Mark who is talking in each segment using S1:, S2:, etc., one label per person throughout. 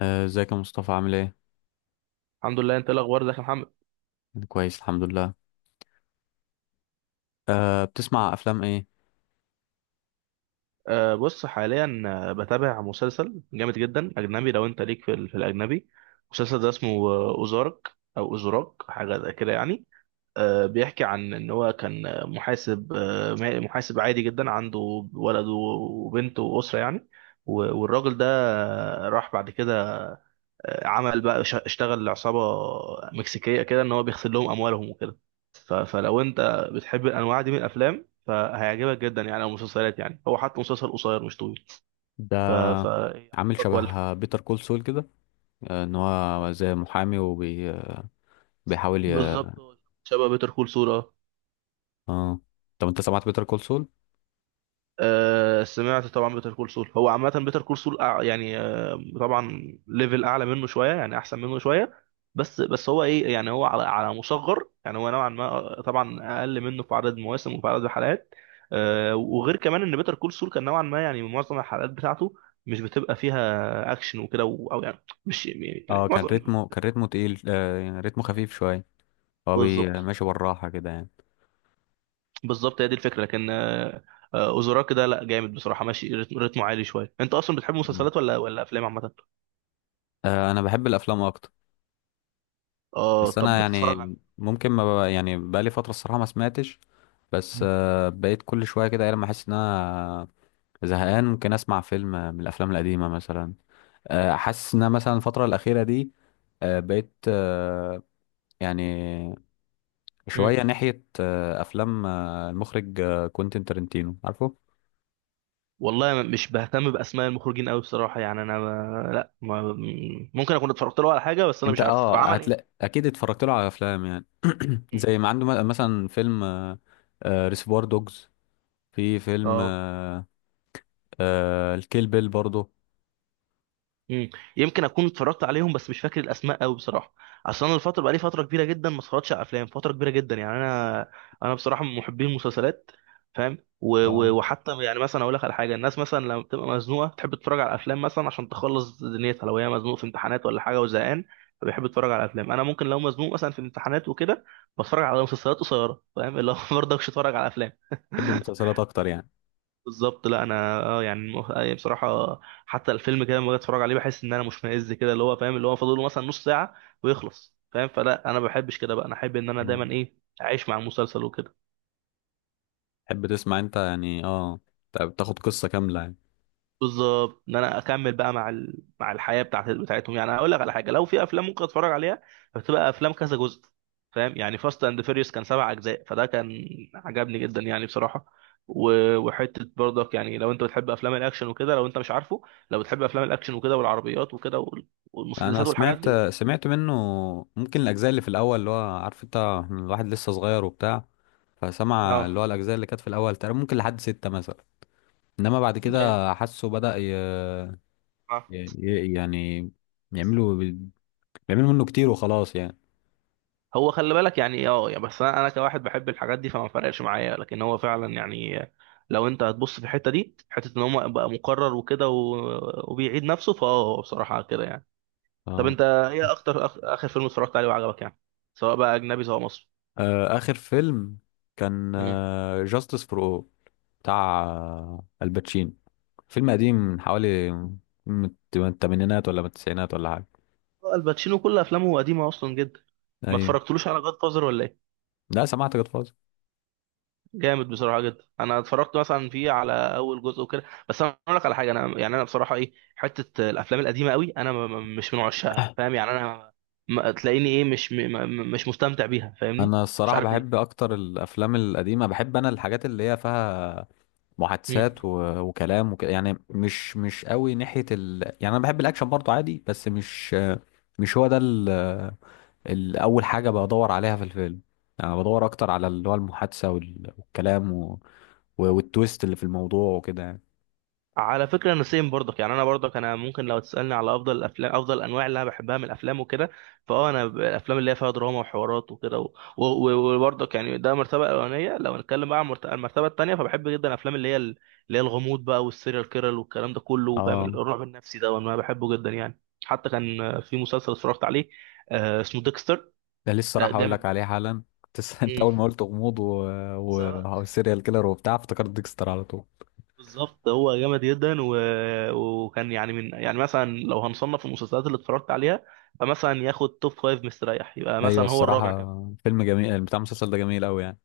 S1: ازيك يا مصطفى، عامل ايه؟
S2: الحمد لله. انت ايه الاخبار؟ ازيك يا محمد؟
S1: كويس، الحمد لله. بتسمع افلام ايه؟
S2: بص حاليا، بتابع مسلسل جامد جدا اجنبي. لو انت ليك في الاجنبي، مسلسل ده اسمه اوزارك. او اوزراك، حاجه زي كده يعني. بيحكي عن ان هو كان محاسب، محاسب عادي جدا، عنده ولد وبنت واسره يعني. والراجل ده راح بعد كده عمل بقى، اشتغل لعصابة مكسيكية، كده ان هو بيغسل لهم اموالهم وكده. فلو انت بتحب الانواع دي من الافلام فهيعجبك جدا يعني، او مسلسلات يعني. هو حتى مسلسل قصير مش طويل. ف
S1: ده
S2: ف إيه،
S1: عامل
S2: عجبك ولا؟
S1: شبه بيتر كول سول كده. ان هو زي محامي وبيحاول ي...
S2: بالظبط. هو شبه بيتر كول سول.
S1: اه. طب انت سمعت بيتر كول سول؟
S2: سمعت طبعا بيتر كول سول. هو عامة بيتر كول سول يعني طبعا ليفل أعلى منه شوية، يعني أحسن منه شوية. بس هو إيه يعني، هو على مصغر يعني، هو نوعا ما طبعا أقل منه في عدد مواسم وفي عدد حلقات. وغير كمان إن بيتر كول سول كان نوعا ما يعني معظم الحلقات بتاعته مش بتبقى فيها أكشن وكده أو، يعني مش يعني
S1: اه. كان
S2: معظم.
S1: رتمه كان رتمه تقيل، يعني رتمه خفيف شوية. هو
S2: بالظبط.
S1: ماشي بالراحة كده يعني.
S2: بالظبط هي دي الفكرة، لكن أوزوراك ده لا جامد بصراحة، ماشي رتمه عالي شوية. أنت أصلا بتحب
S1: مم.
S2: مسلسلات ولا أفلام عامة؟
S1: انا بحب الافلام اكتر.
S2: اه.
S1: بس
S2: طب
S1: انا يعني،
S2: بتتفرج على؟
S1: ممكن ما ب... يعني بقالي فترة الصراحة ما سمعتش. بس
S2: مم.
S1: بقيت كل شوية كده، ايه لما احس ان انا زهقان ممكن اسمع فيلم من الافلام القديمه مثلا. حاسس ان أنا مثلا الفتره الاخيره دي بقيت، يعني
S2: مم.
S1: شويه ناحيه افلام المخرج كوينتين تارنتينو، عارفه؟
S2: والله مش بهتم باسماء المخرجين قوي بصراحه يعني، انا ما... لا ما... ممكن اكون اتفرجت له على حاجه، بس انا
S1: انت
S2: مش عارفه. طب عمل ايه طيب؟
S1: هتلاقي اكيد اتفرجت له على افلام يعني.
S2: مم.
S1: زي ما عنده مثلا فيلم ريسيفوار دوجز، في فيلم،
S2: اه.
S1: الكيل بيل برضه.
S2: مم. يمكن اكون اتفرجت عليهم بس مش فاكر الاسماء قوي بصراحه. اصل انا الفتره، بقالي فتره كبيره جدا ما اتفرجتش على افلام، فتره كبيره جدا يعني انا. بصراحه من محبين المسلسلات، فاهم.
S1: اه،
S2: وحتى يعني مثلا اقول لك على حاجه، الناس مثلا لما بتبقى مزنوقه تحب تتفرج على افلام مثلا عشان تخلص دنيتها، لو هي مزنوقه في امتحانات ولا حاجه وزهقان فبيحب يتفرج على افلام. انا ممكن لو مزنوق مثلا في امتحانات وكده بتفرج على مسلسلات قصيره، فاهم اللي هو، برضه مش اتفرج على افلام.
S1: بحب المسلسلات اكتر يعني.
S2: بالظبط. لا انا اه يعني بصراحه حتى الفيلم كده لما باجي اتفرج عليه بحس ان انا مشمئز كده، اللي هو فاهم، اللي هو فاضل له مثلا نص ساعه ويخلص، فاهم. فلا انا ما بحبش كده بقى، انا احب ان انا
S1: مم.
S2: دايما ايه، اعيش مع المسلسل وكده.
S1: تحب تسمع انت يعني، اه، بتاخد قصه كامله يعني.
S2: بالظبط، ان انا اكمل بقى مع الحياه بتاعتهم يعني. هقول لك على حاجه، لو في افلام ممكن اتفرج عليها بتبقى افلام كذا جزء، فاهم يعني. فاست اند فيريوس كان سبع اجزاء، فده كان عجبني جدا يعني بصراحه. و... وحته برضك يعني، لو انت بتحب افلام الاكشن وكده، لو انت مش عارفه، لو بتحب افلام الاكشن وكده والعربيات وكده
S1: انا
S2: والمسدسات والحاجات
S1: سمعت
S2: دي.
S1: سمعت منه، ممكن الاجزاء اللي في الاول، اللي هو عارف انت الواحد لسه صغير وبتاع. فسمع اللي
S2: اه
S1: هو الاجزاء اللي كانت في الاول تقريبا، ممكن لحد 6 مثلا. انما بعد
S2: جامد.
S1: كده حاسه بدأ يعني يعملوا بيعملوا منه كتير وخلاص يعني.
S2: هو خلي بالك يعني، اه يعني بس انا كواحد بحب الحاجات دي فما فرقش معايا، لكن هو فعلا يعني، لو انت هتبص في الحته دي حته ان هو بقى مكرر وكده وبيعيد نفسه، فاه بصراحه كده يعني. طب
S1: اه.
S2: انت ايه اكتر اخر فيلم اتفرجت عليه وعجبك يعني، سواء بقى اجنبي سواء مصري؟
S1: اخر فيلم كان
S2: امم.
S1: جاستس فور او، بتاع الباتشينو. فيلم قديم من حوالي، من من الثمانينات ولا من التسعينات ولا حاجه.
S2: الباتشينو كل افلامه قديمه اصلا جدا. ما
S1: ايوه.
S2: اتفرجتلوش على جاد فازر ولا ايه؟
S1: لا، سمعت جاد.
S2: جامد بصراحه جدا، انا اتفرجت مثلا فيه على اول جزء وكده. بس انا اقول لك على حاجه، انا يعني انا بصراحه ايه، حته الافلام القديمه قوي انا مش من عشاقها، فاهم يعني انا ما تلاقيني ايه، مش م- م- مش مستمتع بيها، فاهمني.
S1: انا
S2: مش
S1: الصراحه
S2: عارف
S1: بحب
S2: ليه.
S1: اكتر الافلام القديمه، بحب انا الحاجات اللي هي فيها
S2: مم.
S1: محادثات وكلام يعني، مش قوي ناحيه يعني انا بحب الاكشن برضو عادي، بس مش هو ده اول حاجه بدور عليها في الفيلم. يعني أنا بدور اكتر على اللي هو المحادثه والكلام والتويست اللي في الموضوع وكده يعني.
S2: على فكرة انا سيم برضك يعني، انا برضك انا ممكن لو تسألني على افضل الافلام، افضل الانواع اللي انا بحبها من الافلام وكده، فاه انا الافلام اللي هي فيها دراما وحوارات وكده و- و- وبرضك يعني، ده المرتبة الاولانية. لو نتكلم بقى عن المرتبة التانية فبحب جدا الافلام اللي هي اللي هي الغموض بقى والسيريال كيرل والكلام ده كله، فاهم،
S1: اه.
S2: الرعب النفسي ده وانا بحبه جدا يعني. حتى كان في مسلسل اتفرجت عليه، اسمه ديكستر.
S1: ده لسه راح اقول
S2: جامد
S1: لك
S2: جدا.
S1: عليه حالا، كنت انت
S2: مم.
S1: اول ما قلت غموض
S2: سواء.
S1: وسيريال كيلر وبتاع، افتكرت ديكستر على طول.
S2: بالظبط، هو جامد جدا. وكان يعني من، يعني مثلا لو هنصنف المسلسلات اللي اتفرجت عليها فمثلا ياخد توب فايف مستريح، يبقى
S1: ايوه
S2: مثلا هو الرابع
S1: الصراحه،
S2: كمان.
S1: فيلم جميل، بتاع المسلسل ده جميل قوي يعني.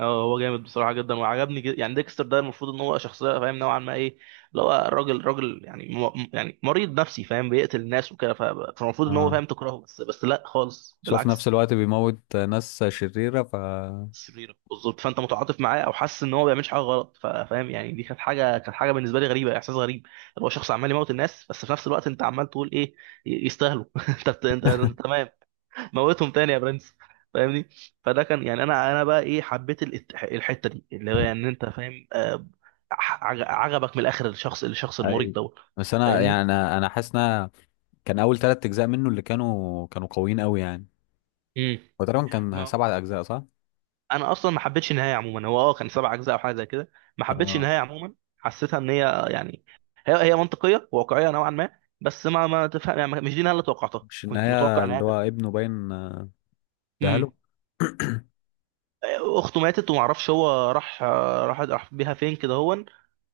S2: اه هو جامد بصراحه جدا وعجبني جدا يعني. ديكستر ده المفروض ان هو شخصيه، فاهم، نوعا ما ايه، اللي هو راجل راجل يعني، يعني مريض نفسي، فاهم، بيقتل الناس وكده. فالمفروض ان هو،
S1: اه.
S2: فاهم، تكرهه، بس لا خالص،
S1: شوف، في نفس
S2: بالعكس.
S1: الوقت بيموت ناس شريره.
S2: شريره، بالظبط. فانت متعاطف معاه او حاسس ان هو ما بيعملش حاجه غلط، فاهم يعني. دي كانت حاجه، بالنسبه لي غريبه، احساس غريب. اللي هو شخص عمال يموت الناس، بس في نفس الوقت انت عمال تقول ايه، يستاهلوا. انت أنت تمام، موتهم تاني يا برنس، فاهمني. فده كان يعني، انا بقى ايه، حبيت الحته دي، اللي هو يعني انت فاهم، عجبك من الاخر الشخص المريض
S1: ايوه،
S2: دوت،
S1: بس انا
S2: فاهمني.
S1: يعني، انا حاسس ان كان اول 3 اجزاء منه اللي كانوا قويين قوي يعني.
S2: امم.
S1: هو تقريبا كان 7 اجزاء، صح؟
S2: انا اصلا ما حبيتش النهايه عموما. هو اه كان سبع اجزاء او حاجه زي كده. ما حبيتش
S1: اه.
S2: النهايه عموما، حسيتها ان هي يعني هي منطقيه واقعيه نوعا ما، بس ما تفهم يعني، مش دي النهايه اللي توقعتها.
S1: مش
S2: كنت
S1: النهايه
S2: متوقع انها
S1: اللي هو
S2: تبقى.
S1: ابنه باين دهله.
S2: امم. اخته ماتت وما اعرفش هو راح آه، راح راح بيها فين كده، هون.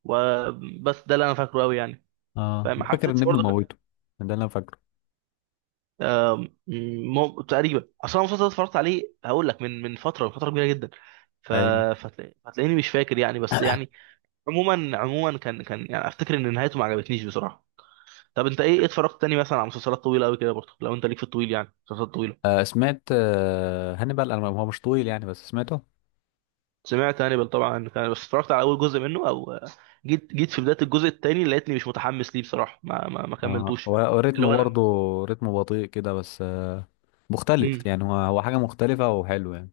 S2: وبس ده اللي انا فاكره قوي يعني.
S1: اه،
S2: فما
S1: فاكر ان
S2: حسيتش
S1: ابنه
S2: برضك ان
S1: موته، ده اللي انا فاكره.
S2: تقريبا اصلا المسلسل ده اتفرجت عليه، هقول لك، من من فتره، من فتره كبيره جدا. ف...
S1: ايوه.
S2: فتلاقيني مش فاكر يعني، بس يعني عموما كان يعني افتكر ان نهايته ما عجبتنيش بصراحه. طب انت ايه اتفرجت تاني مثلا على مسلسلات طويله قوي كده برضه؟ لو انت ليك في الطويل، يعني مسلسلات طويله.
S1: سمعت، هانيبال، انا هو مش طويل يعني بس سمعته.
S2: سمعت هانيبال طبعا، كان بس اتفرجت على اول جزء منه، او جيت في بدايه الجزء التاني لقيتني مش متحمس ليه بصراحه، ما
S1: اه،
S2: كملتوش.
S1: هو
S2: اللي
S1: رتمه
S2: هو
S1: برضه،
S2: لما.
S1: رتمه بطيء كده، بس
S2: امم.
S1: مختلف يعني، هو حاجة مختلفة وحلو يعني.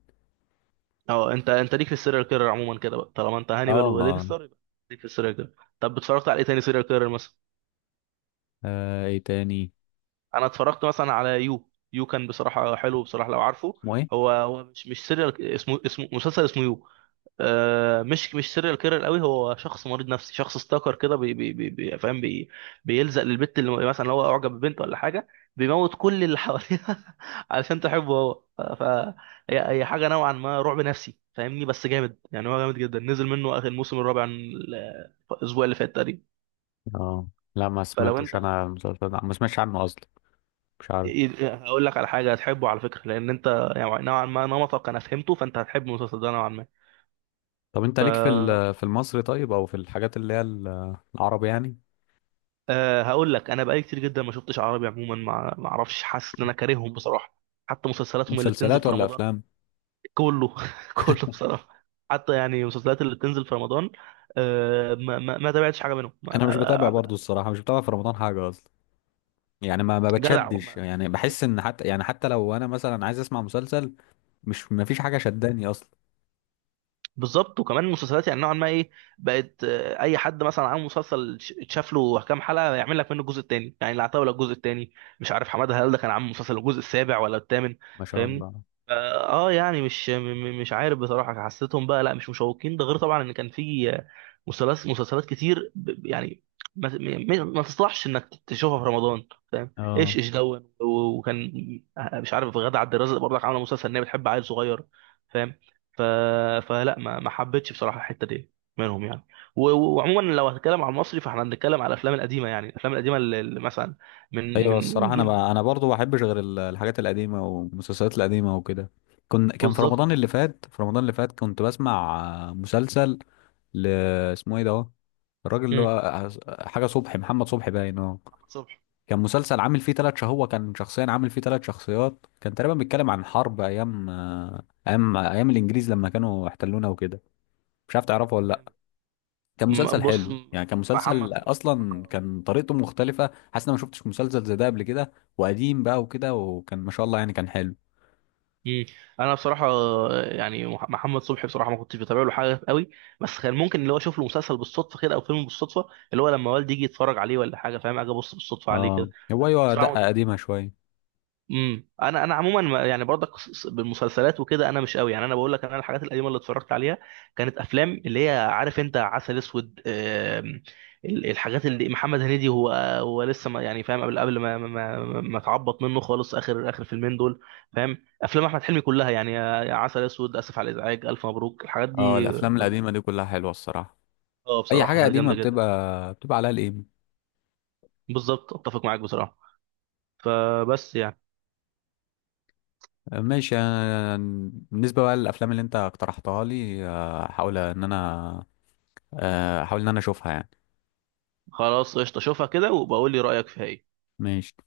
S2: اه انت ليك في السيريال كيرر عموما كده بقى، طالما انت
S1: اه،
S2: هانيبال
S1: اه.
S2: وديكستر يبقى ليك في السيريال كيرر. طب اتفرجت على ايه تاني سيريال كيرر مثلا؟
S1: ايه تاني؟
S2: انا اتفرجت مثلا على يو. يو كان بصراحه حلو بصراحه، لو عارفه.
S1: اسمه ايه؟
S2: هو مش سيريال، اسمه مسلسل، اسمه يو. مش سيريال كيرر قوي، هو شخص مريض نفسي، شخص ستاكر كده، فاهم، بيلزق للبت اللي، مثلا لو هو اعجب ببنت ولا حاجه بيموت كل اللي حواليها علشان تحبه هو. هي هي حاجه نوعا ما رعب نفسي، فاهمني، بس جامد يعني. هو جامد جدا، نزل منه اخر الموسم الرابع الاسبوع اللي فات تقريبا.
S1: اه، لا، ما
S2: فلو
S1: سمعتش
S2: انت
S1: انا المسلسل ده، ما سمعتش عنه اصلا، مش عارف.
S2: هقول لك على حاجه هتحبه على فكره، لان انت يعني نوعا ما نمطك انا فهمته، فانت هتحب المسلسل ده نوعا ما.
S1: طب انت ليك في
S2: ف
S1: في المصري، طيب، او في الحاجات اللي هي العربي يعني؟
S2: هقول لك، انا بقالي كتير جدا ما شفتش عربي عموما، ما اعرفش، حاسس ان انا كارههم بصراحه. حتى مسلسلاتهم اللي بتنزل
S1: مسلسلات
S2: في
S1: ولا
S2: رمضان.
S1: افلام؟
S2: كله. كله بصراحه. حتى يعني المسلسلات اللي بتنزل في رمضان. ما تابعتش حاجه منهم. ما
S1: انا مش بتابع برضه الصراحة، مش بتابع في رمضان حاجة اصلا. يعني ما
S2: جدع،
S1: بتشدش،
S2: ما
S1: يعني
S2: مش
S1: بحس ان،
S2: مستاهل.
S1: حتى يعني حتى لو انا مثلا عايز اسمع مسلسل، مش ما فيش حاجة شداني اصلا.
S2: بالظبط. وكمان المسلسلات يعني نوعا ما ايه، بقت اي حد مثلا عامل مسلسل، اتشاف له كام حلقه يعمل لك منه الجزء الثاني، يعني العتاوله الجزء الثاني. مش عارف حماده هلال ده كان عامل مسلسل الجزء السابع ولا الثامن،
S1: ما شاء
S2: فاهمني.
S1: الله.
S2: اه. يعني مش م- م- مش عارف بصراحه، حسيتهم بقى لا مش مشوقين. ده غير طبعا ان كان في مسلسلات كتير يعني ما تصلحش انك تشوفها في رمضان، فاهم.
S1: اه،
S2: ايش ايش دون وكان مش عارف غادة عبد الرازق برضك عامله مسلسل ان هي بتحب عيل صغير، فاهم. ف... فلا ما حبيتش بصراحه الحته دي منهم يعني. وعموما لو هتكلم على المصري فاحنا هنتكلم على الافلام القديمه يعني، الافلام القديمه اللي مثلا
S1: ايوه
S2: من
S1: الصراحه، انا
S2: جيل
S1: انا
S2: بقى.
S1: برضو ما بحبش غير الحاجات القديمه والمسلسلات القديمه وكده. كان في
S2: بالظبط.
S1: رمضان اللي فات، كنت بسمع مسلسل، ل... اسمه ايه ده هو؟ الراجل اللي
S2: مم.
S1: هو حاجه صبحي، محمد صبحي باين. اه.
S2: محمد صبحي.
S1: كان مسلسل عامل فيه 3 شهور، هو كان شخصيا عامل فيه 3 شخصيات. كان تقريبا بيتكلم عن حرب ايام، ايام الانجليز لما كانوا احتلونا وكده. مش عارف تعرفه ولا؟
S2: جامد.
S1: كان مسلسل
S2: بص.
S1: حلو يعني، كان
S2: محمد
S1: مسلسل،
S2: صبحي
S1: اصلا
S2: بصراحه.
S1: كان طريقته مختلفه، حاسس ان انا ما شفتش مسلسل زي ده قبل كده. وقديم بقى وكده، وكان ما شاء الله يعني كان حلو.
S2: مم. انا بصراحه يعني، محمد صبحي بصراحه ما كنتش بتابع له حاجه قوي، بس كان ممكن اللي هو اشوف له مسلسل بالصدفه كده، او فيلم بالصدفه، اللي هو لما والدي يجي يتفرج عليه ولا حاجه فاهم، اجي ابص بالصدفه عليه
S1: اه،
S2: كده.
S1: هو
S2: لكن
S1: ايوه
S2: بصراحه ما
S1: دقه
S2: كنتش.
S1: قديمه شويه.
S2: امم. انا عموما يعني برضك بالمسلسلات وكده انا مش قوي يعني. انا بقول لك، انا الحاجات القديمه اللي اتفرجت عليها كانت افلام، اللي هي عارف انت، عسل اسود، الحاجات اللي محمد هنيدي. هو هو لسه ما يعني، فاهم، قبل ما اتعبط منه خالص، اخر فيلمين دول، فاهم، افلام احمد حلمي كلها يعني عسل اسود، اسف على الازعاج، الف مبروك، الحاجات
S1: اه،
S2: دي
S1: الافلام
S2: كلها.
S1: القديمه دي كلها حلوه الصراحه.
S2: اه
S1: اي
S2: بصراحه
S1: حاجه
S2: كانت
S1: قديمه
S2: جامده جدا.
S1: بتبقى عليها القيمه.
S2: بالظبط اتفق معاك بصراحه. فبس يعني.
S1: ماشي. أنا بالنسبه بقى للافلام اللي انت اقترحتها لي، هحاول ان انا اشوفها يعني.
S2: خلاص قشطه، شوفها كده وبقول لي رايك فيها ايه.
S1: ماشي